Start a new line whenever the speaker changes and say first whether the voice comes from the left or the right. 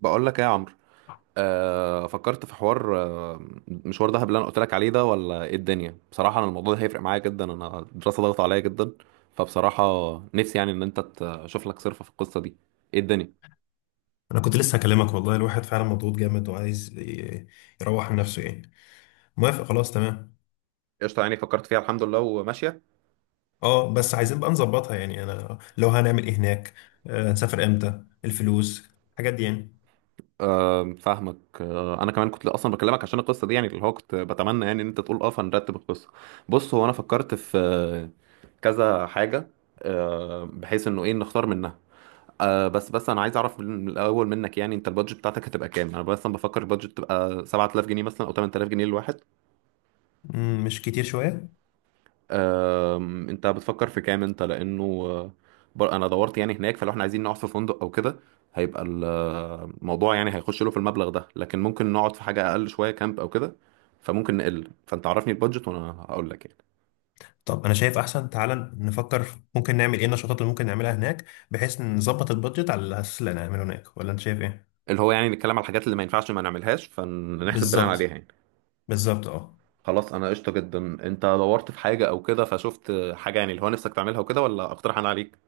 right: بقول لك ايه يا عمرو؟ فكرت في حوار آه مشوار دهب اللي انا قلت لك عليه ده، ولا ايه الدنيا؟ بصراحه انا الموضوع ده هيفرق معايا جدا. انا الدراسه ضغط عليا جدا، فبصراحه نفسي يعني ان انت تشوف لك صرفه في القصه دي. ايه الدنيا؟
left: انا كنت لسه هكلمك والله. الواحد فعلا مضغوط جامد وعايز يروح من نفسه يعني. موافق، خلاص تمام.
right: قشطه، يعني فكرت فيها الحمد لله وماشيه.
left: اه بس عايزين بقى نظبطها يعني. انا لو هنعمل ايه هناك، هنسافر امتى، الفلوس، الحاجات دي يعني.
right: فاهمك. انا كمان كنت اصلا بكلمك عشان القصه دي، يعني اللي هو كنت بتمنى يعني ان انت تقول اه، فنرتب القصه. بص، هو انا فكرت في كذا حاجه. بحيث انه ايه، نختار منها. بس انا عايز اعرف من الاول منك، يعني انت البادجت بتاعتك هتبقى كام؟ انا مثلا بفكر البادجت تبقى 7000 جنيه مثلا او 8000 جنيه للواحد.
left: مش كتير شوية؟
right: انت بتفكر في كام انت؟ لانه انا دورت يعني هناك، فلو احنا عايزين نقعد في فندق او كده هيبقى الموضوع يعني هيخش له في المبلغ ده، لكن ممكن نقعد في حاجة اقل شوية، كامب او كده. فممكن نقل، فانت عرفني البادجت وانا هقول لك يعني.
left: طب انا شايف احسن تعالى نفكر في ممكن نعمل ايه، النشاطات اللي ممكن نعملها هناك، بحيث نظبط البادجت على الاساس اللي هنعمله هناك. ولا انت شايف ايه؟
right: اللي هو يعني نتكلم على الحاجات اللي ما ينفعش ما نعملهاش، فنحسب بناء عليها
left: بالظبط.
right: يعني.
left: بالظبط اه.
right: خلاص انا قشطه جدا. انت دورت في حاجه او كده فشفت حاجه يعني اللي هو نفسك تعملها وكده، ولا اقترح انا عليك؟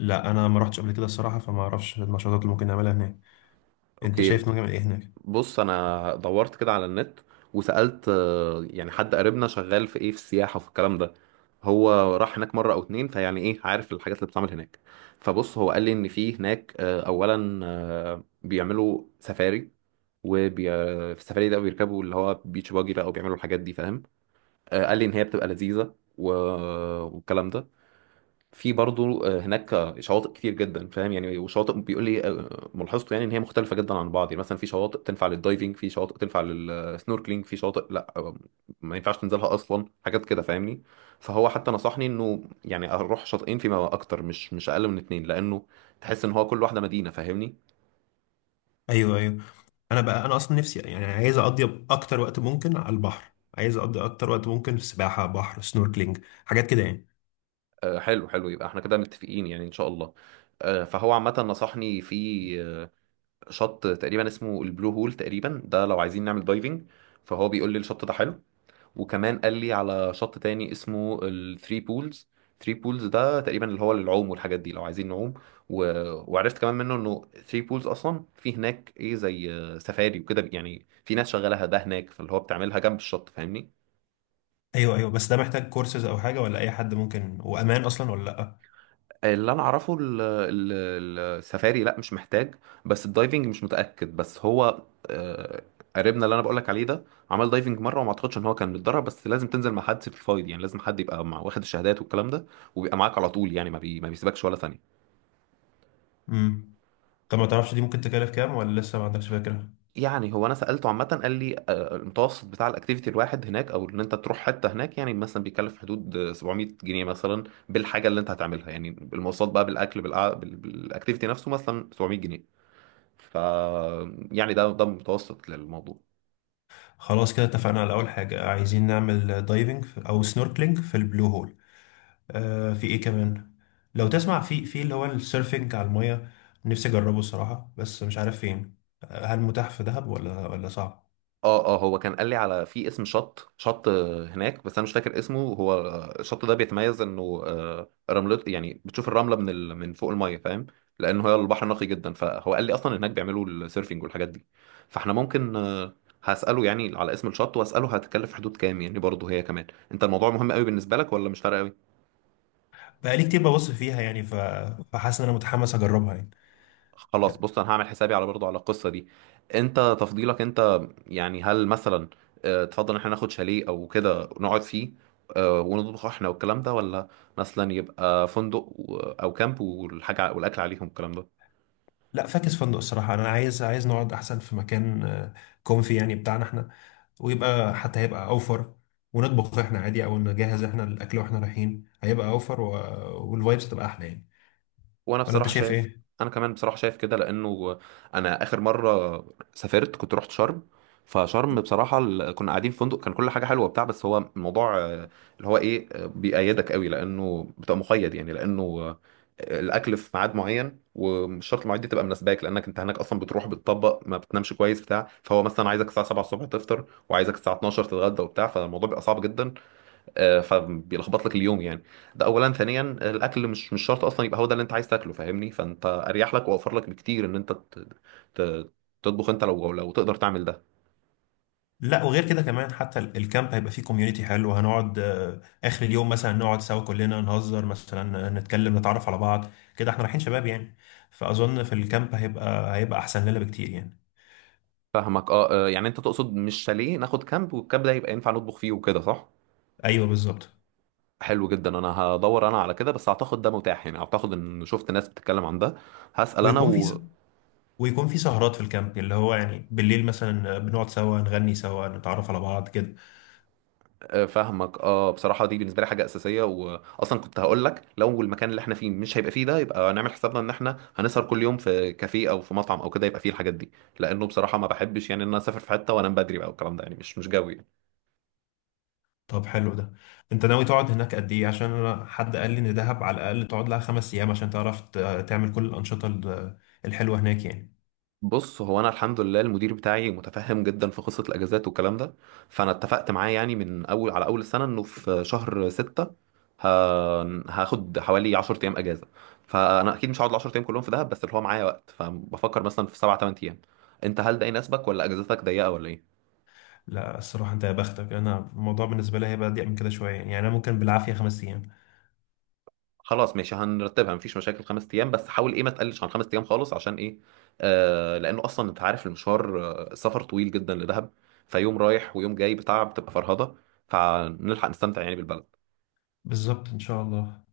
left: لا انا ما رحتش قبل كده الصراحة، فما اعرفش النشاطات اللي ممكن نعملها هناك. انت شايف
right: اوكي.
left: ممكن نعمل ايه هناك؟
right: بص، انا دورت كده على النت وسالت يعني حد قريبنا شغال في ايه، في السياحه وفي الكلام ده. هو راح هناك مره او اتنين، فيعني ايه، عارف الحاجات اللي بتتعمل هناك. فبص، هو قال لي ان في هناك اولا بيعملوا سفاري. وبي... في السفاري ده بيركبوا اللي هو بيتش باجي بقى، وبيعملوا الحاجات دي، فاهم. قال لي ان هي بتبقى لذيذه والكلام ده. في برضو هناك شواطئ كتير جدا، فاهم يعني. وشواطئ بيقول لي ملاحظته يعني ان هي مختلفه جدا عن بعض، يعني مثلا في شواطئ تنفع للدايفنج، في شواطئ تنفع للسنوركلينج، في شواطئ لا ما ينفعش تنزلها اصلا، حاجات كده، فاهمني. فهو حتى نصحني انه يعني اروح شاطئين فيما اكتر، مش اقل من اتنين، لانه تحس ان هو كل واحده مدينه، فاهمني.
left: ايوه، ايوه. انا بقى انا اصلا نفسي يعني عايز اقضي اكتر وقت ممكن على البحر، عايز اقضي اكتر وقت ممكن في سباحه، بحر، سنوركلينج، حاجات كده يعني.
right: حلو حلو، يبقى احنا كده متفقين يعني ان شاء الله. فهو عامه نصحني في شط تقريبا اسمه البلو هول تقريبا، ده لو عايزين نعمل دايفنج. فهو بيقول لي الشط ده حلو. وكمان قال لي على شط تاني اسمه الثري بولز. ثري بولز ده تقريبا اللي هو للعوم والحاجات دي، لو عايزين نعوم. و... وعرفت كمان منه انه ثري بولز اصلا في هناك ايه، زي سفاري وكده، يعني في ناس شغالها ده هناك، فاللي هو بتعملها جنب الشط، فاهمني.
left: ايوه ايوه. بس ده محتاج كورسز او حاجه ولا اي حد ممكن وامان اصلا ولا لا؟
right: اللي انا اعرفه السفاري لا مش محتاج. بس الدايفنج مش متاكد، بس هو آه، قريبنا اللي انا بقولك عليه ده عمل دايفنج مره، وما اعتقدش ان هو كان متدرب، بس لازم تنزل مع حد سيرتيفايد، يعني لازم حد يبقى مع، واخد الشهادات والكلام ده، وبيبقى معاك على طول يعني، ما بيسيبكش ولا ثانيه.
left: امم. طب ما تعرفش دي ممكن تكلف كام، ولا لسه ما عندكش فكره؟
right: يعني هو انا سالته عامه، قال لي المتوسط بتاع الاكتيفيتي الواحد هناك او ان انت تروح حته هناك، يعني مثلا بيكلف حدود 700 جنيه مثلا، بالحاجه اللي انت هتعملها، يعني المواصلات بقى، بالاكل، بالاكتيفيتي نفسه، مثلا 700 جنيه. ف يعني ده متوسط للموضوع.
left: خلاص كده اتفقنا على اول حاجه. عايزين نعمل دايفنج او سنوركلينج في البلو هول. آه، في ايه كمان؟ لو تسمع في اللي هو السيرفنج على الميه، نفسي اجربه الصراحه بس مش عارف فين. هل متاح في دهب ولا صعب؟
right: اه، اه، هو كان قال لي على في اسم شط هناك، بس انا مش فاكر اسمه هو. الشط ده بيتميز انه رملته، يعني بتشوف الرمله من فوق الميه، فاهم. لانه هي البحر نقي جدا، فهو قال لي اصلا هناك بيعملوا السيرفنج والحاجات دي. فاحنا ممكن هساله يعني على اسم الشط، واساله هتكلف حدود كام، يعني برضه هي كمان. انت الموضوع مهم قوي بالنسبه لك، ولا مش فارقه؟
left: بقالي كتير ببص فيها يعني فحاسس ان انا متحمس اجربها يعني.
right: خلاص بص، انا هعمل حسابي على برضو على القصه دي. انت تفضيلك انت، يعني هل مثلا تفضل ان احنا ناخد شاليه او كده نقعد فيه، ونطبخ احنا والكلام ده، ولا مثلا يبقى فندق او كامب والحاجه، والاكل عليهم والكلام ده؟
left: لا، فاكس فندق الصراحه. انا عايز نقعد احسن في مكان كونفي يعني بتاعنا احنا، ويبقى حتى هيبقى اوفر. ونطبخ احنا عادي او نجهز احنا الاكل واحنا رايحين، هيبقى اوفر والفايبس تبقى احلى يعني.
right: وانا
left: ولا انت
right: بصراحه
left: شايف
right: شايف.
left: ايه؟
right: انا كمان بصراحه شايف كده لانه انا اخر مره سافرت كنت رحت شرم، فشرم بصراحه كنا قاعدين في فندق، كان كل حاجه حلوه بتاع، بس هو الموضوع اللي هو ايه، بيقيدك قوي، لانه بتبقى مقيد يعني، لانه الاكل في ميعاد معين، ومش شرط المواعيد دي تبقى مناسباك، لانك انت هناك اصلا بتروح بتطبق، ما بتنامش كويس بتاع، فهو مثلا عايزك الساعه 7 الصبح تفطر، وعايزك الساعه 12 تتغدى وبتاع، فالموضوع بيبقى صعب جدا. فبيلخبط لك اليوم يعني. ده اولا، ثانيا الاكل مش شرط اصلا يبقى هو ده اللي انت عايز تاكله، فاهمني. فانت اريح لك واوفر لك بكتير ان انت ت- تطبخ انت، لو تقدر تعمل ده.
left: لا، وغير كده كمان، حتى الكامب هيبقى فيه كوميونيتي حلو. هنقعد اخر اليوم مثلا نقعد سوا كلنا، نهزر مثلا، نتكلم، نتعرف على بعض كده. احنا رايحين شباب يعني، فاظن في الكامب هيبقى احسن لنا بكتير يعني.
right: فاهمك. اه. يعني انت تقصد مش شاليه، ناخد كامب، والكامب ده يبقى ينفع نطبخ فيه وكده، صح.
left: ايوه بالظبط.
right: حلو جدا، انا هدور انا على كده، بس اعتقد ده متاح يعني، اعتقد ان شفت ناس بتتكلم عن ده. هسأل انا.
left: ويكون في ويكون في سهرات في الكامب اللي هو يعني بالليل مثلا بنقعد سوا، نغني سوا، نتعرف على بعض كده.
right: فاهمك. اه، بصراحه دي بالنسبه لي حاجه اساسيه. واصلا كنت هقول لك لو المكان اللي احنا فيه مش هيبقى فيه ده، يبقى نعمل حسابنا ان احنا هنسهر كل يوم في كافيه او في مطعم او كده، يبقى فيه الحاجات دي. لانه بصراحه ما بحبش يعني ان انا اسافر في حته وانام بدري بقى والكلام ده، يعني مش جوي.
left: طب حلو ده. انت ناوي تقعد هناك قد ايه؟ عشان انا حد قال لي ان دهب على الاقل تقعد لها خمس ايام عشان تعرف تعمل كل الانشطه الحلوه هناك يعني.
right: بص، هو انا الحمد لله المدير بتاعي متفهم جدا في قصه الاجازات والكلام ده، فانا اتفقت معاه يعني من اول على اول السنه انه في شهر ستة، ه- هاخد حوالي 10 ايام اجازه. فانا اكيد مش هقعد ال 10 ايام كلهم في دهب، بس اللي هو معايا وقت، فبفكر مثلا في سبع 8 ايام. انت هل ده يناسبك، ولا اجازتك ضيقه ولا ايه؟
left: لا الصراحه انت يا بختك، انا الموضوع بالنسبه لي هيبقى ضيق من كده شويه يعني. انا ممكن بالعافيه خمس ايام.
right: خلاص ماشي، هنرتبها، مفيش مشاكل. خمس ايام، بس حاول ايه ما تقلش عن خمس ايام خالص، عشان ايه؟ لانه اصلا انت عارف المشوار، السفر طويل جدا لدهب. فيوم رايح ويوم جاي بتاع، بتبقى فرهضه. فنلحق نستمتع يعني بالبلد.
left: بالظبط ان شاء الله.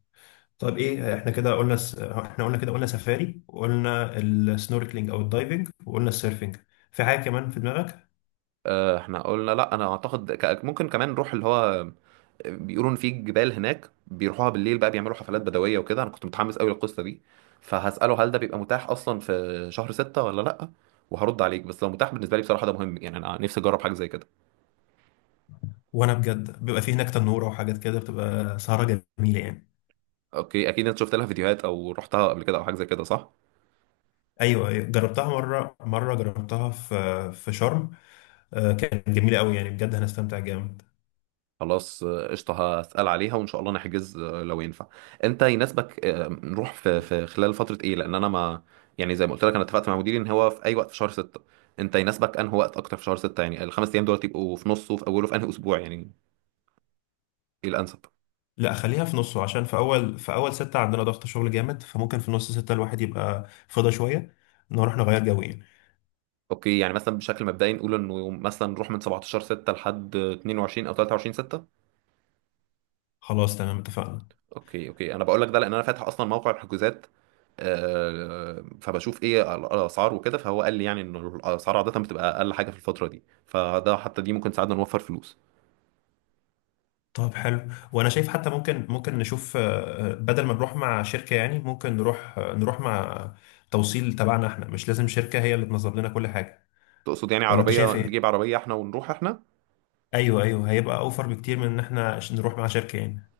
left: طب ايه احنا كده قلنا س... احنا قلنا كده قلنا سفاري، وقلنا السنوركلينج او الدايفنج، وقلنا السيرفنج. في حاجه كمان في دماغك؟
right: احنا قلنا، لا انا اعتقد ممكن كمان نروح اللي هو بيقولوا ان في جبال هناك بيروحوها بالليل بقى، بيعملوا حفلات بدويه وكده، انا كنت متحمس قوي للقصه دي. فهساله هل ده بيبقى متاح اصلا في شهر ستة ولا لا، وهرد عليك. بس لو متاح بالنسبه لي بصراحه ده مهم يعني، انا نفسي اجرب حاجه زي كده.
left: وانا بجد بيبقى فيه هناك تنوره وحاجات كده، بتبقى سهره جميله يعني.
right: اوكي، اكيد انت شفت لها فيديوهات او رحتها قبل كده او حاجه زي كده، صح؟
left: ايوه أيوة، جربتها مره. جربتها في شرم. كانت جميله قوي يعني، بجد هنستمتع جامد.
right: خلاص قشطه، هسال عليها وان شاء الله نحجز لو ينفع. انت يناسبك نروح في خلال فتره ايه، لان انا ما، يعني زي ما قلت لك انا اتفقت مع مديري ان هو في اي وقت في شهر 6. انت يناسبك انه وقت اكتر في شهر 6، يعني الخمس ايام دول يبقوا في نصه، في اوله، في انهي اسبوع يعني؟ ايه الانسب؟
left: لا خليها في نصه، عشان في اول سته عندنا ضغط شغل جامد، فممكن في نص سته الواحد يبقى فضى شويه، نروح نغير جو يعني.
right: اوكي، يعني مثلا بشكل مبدئي نقول انه مثلا نروح من 17 6 لحد 22 او 23 6.
left: خلاص تمام اتفقنا.
right: اوكي اوكي، انا بقول لك ده لان انا فاتح اصلا موقع الحجوزات، فبشوف ايه الاسعار وكده. فهو قال لي يعني ان الاسعار عاده بتبقى اقل حاجه في الفتره دي، فده حتى دي ممكن تساعدنا نوفر فلوس.
left: طب حلو. وانا شايف حتى ممكن، ممكن نشوف بدل ما نروح مع شركه يعني، ممكن نروح مع توصيل تبعنا احنا، مش لازم شركه هي اللي تنظم لنا كل حاجه.
right: تقصد يعني
left: ولا انت
right: عربيه،
left: شايف
right: نجيب
left: ايه؟
right: عربيه احنا ونروح احنا؟
left: ايوه ايوه، هيبقى اوفر بكتير من ان احنا عشان نروح مع شركه يعني.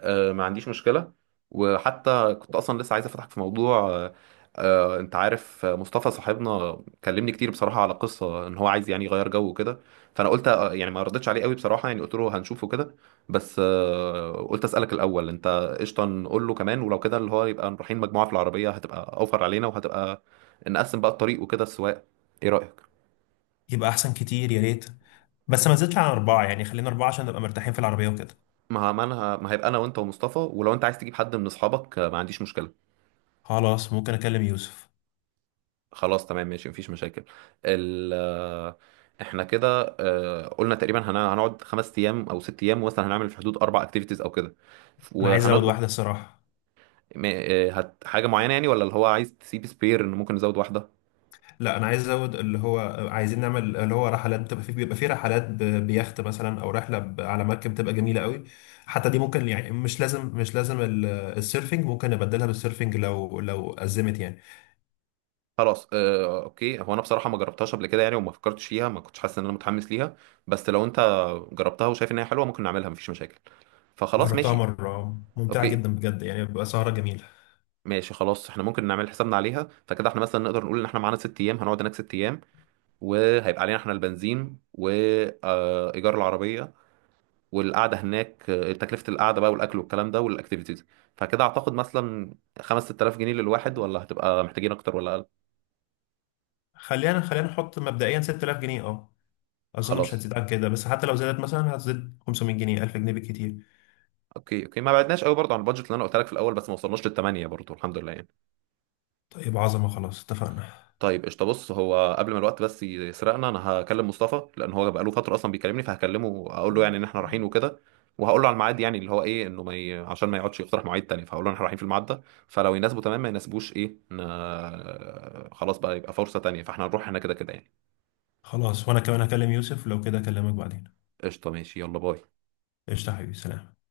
right: ما عنديش مشكلة. وحتى كنت أصلا لسه عايز أفتحك في موضوع، أنت عارف مصطفى صاحبنا كلمني كتير بصراحة على قصة إن هو عايز يعني يغير جو وكده. فأنا قلت يعني ما ردتش عليه قوي بصراحة، يعني قلت له هنشوفه كده. بس قلت أسألك الأول. أنت قشطة نقول له كمان؟ ولو كده اللي هو يبقى رايحين مجموعة في العربية، هتبقى أوفر علينا، وهتبقى نقسم بقى الطريق وكده السواق. إيه رأيك؟
left: يبقى احسن كتير، يا ريت. بس ما نزلتش عن اربعه يعني، خلينا اربعه عشان نبقى مرتاحين في العربيه وكده.
right: ما أنا ما، هيبقى أنا وأنت ومصطفى، ولو أنت عايز تجيب حد من أصحابك ما عنديش مشكلة.
left: خلاص، ممكن اكلم يوسف.
right: خلاص تمام ماشي، مفيش مشاكل. ال آه، احنا كده قلنا تقريبا هنقعد 5 ايام او 6 ايام، مثلا هنعمل في حدود 4 اكتيفيتيز او كده،
left: انا عايز ازود
right: وهنطبخ.
left: واحده الصراحه.
right: هت حاجه معينه يعني، ولا اللي هو عايز تسيب سبير ان ممكن نزود واحده؟
left: لا انا عايز ازود اللي هو، عايزين نعمل اللي هو رحلات بتبقى فيه، بيبقى فيه رحلات بيخت مثلا، او رحله على مركب، بتبقى جميله قوي. حتى دي ممكن يعني، مش لازم السيرفنج، ممكن نبدلها بالسيرفنج لو ازمت يعني.
right: خلاص اوكي. هو انا بصراحه ما جربتهاش قبل كده يعني، وما فكرتش فيها، ما كنتش حاسس ان انا متحمس ليها، بس لو انت جربتها وشايف ان هي حلوه ممكن نعملها، مفيش مشاكل. فخلاص
left: جربتها
right: ماشي.
left: مره ممتعه
right: اوكي
left: جدا بجد يعني، بيبقى سهره جميله.
right: ماشي خلاص، احنا ممكن نعمل حسابنا عليها، فكده احنا مثلا نقدر نقول ان احنا معانا 6 ايام، هنقعد هناك 6 ايام، وهيبقى علينا احنا البنزين وايجار العربيه، والقعده هناك تكلفه القعده بقى، والاكل والكلام ده والاكتيفيتيز. فكده اعتقد مثلا 5 6000 جنيه للواحد، ولا هتبقى محتاجين اكتر ولا اقل؟
left: خلينا نحط مبدئيا 6000 جنيه اه. اظن مش
right: خلاص.
left: هتزيد عن كده، بس حتى لو زادت مثلا هتزيد 500 جنيه، 1000 جنيه بالكتير.
right: اوكي اوكي، ما بعدناش قوي برضه عن البادجت اللي انا قلت لك في الاول، بس ما وصلناش للثمانيه برضه الحمد لله يعني.
left: طيب عظمه، خلاص اتفقنا.
right: طيب قشطة، بص هو قبل ما الوقت بس يسرقنا، انا هكلم مصطفى لان هو بقاله فترة اصلا بيكلمني، فهكلمه اقول له يعني ان احنا رايحين وكده. وهقول له على الميعاد، يعني اللي هو ايه، انه ما ي... عشان ما يقعدش يقترح مواعيد تاني، فهقول له إن احنا رايحين في الميعاد ده. فلو يناسبه تمام، ما يناسبوش ايه، خلاص بقى، يبقى فرصة تانية. فاحنا هنروح هنا كده كده يعني.
left: خلاص وانا كمان هكلم يوسف، لو كده اكلمك بعدين.
right: قشطة ماشي، يلا باي.
left: قشطه يا حبيبي، سلام.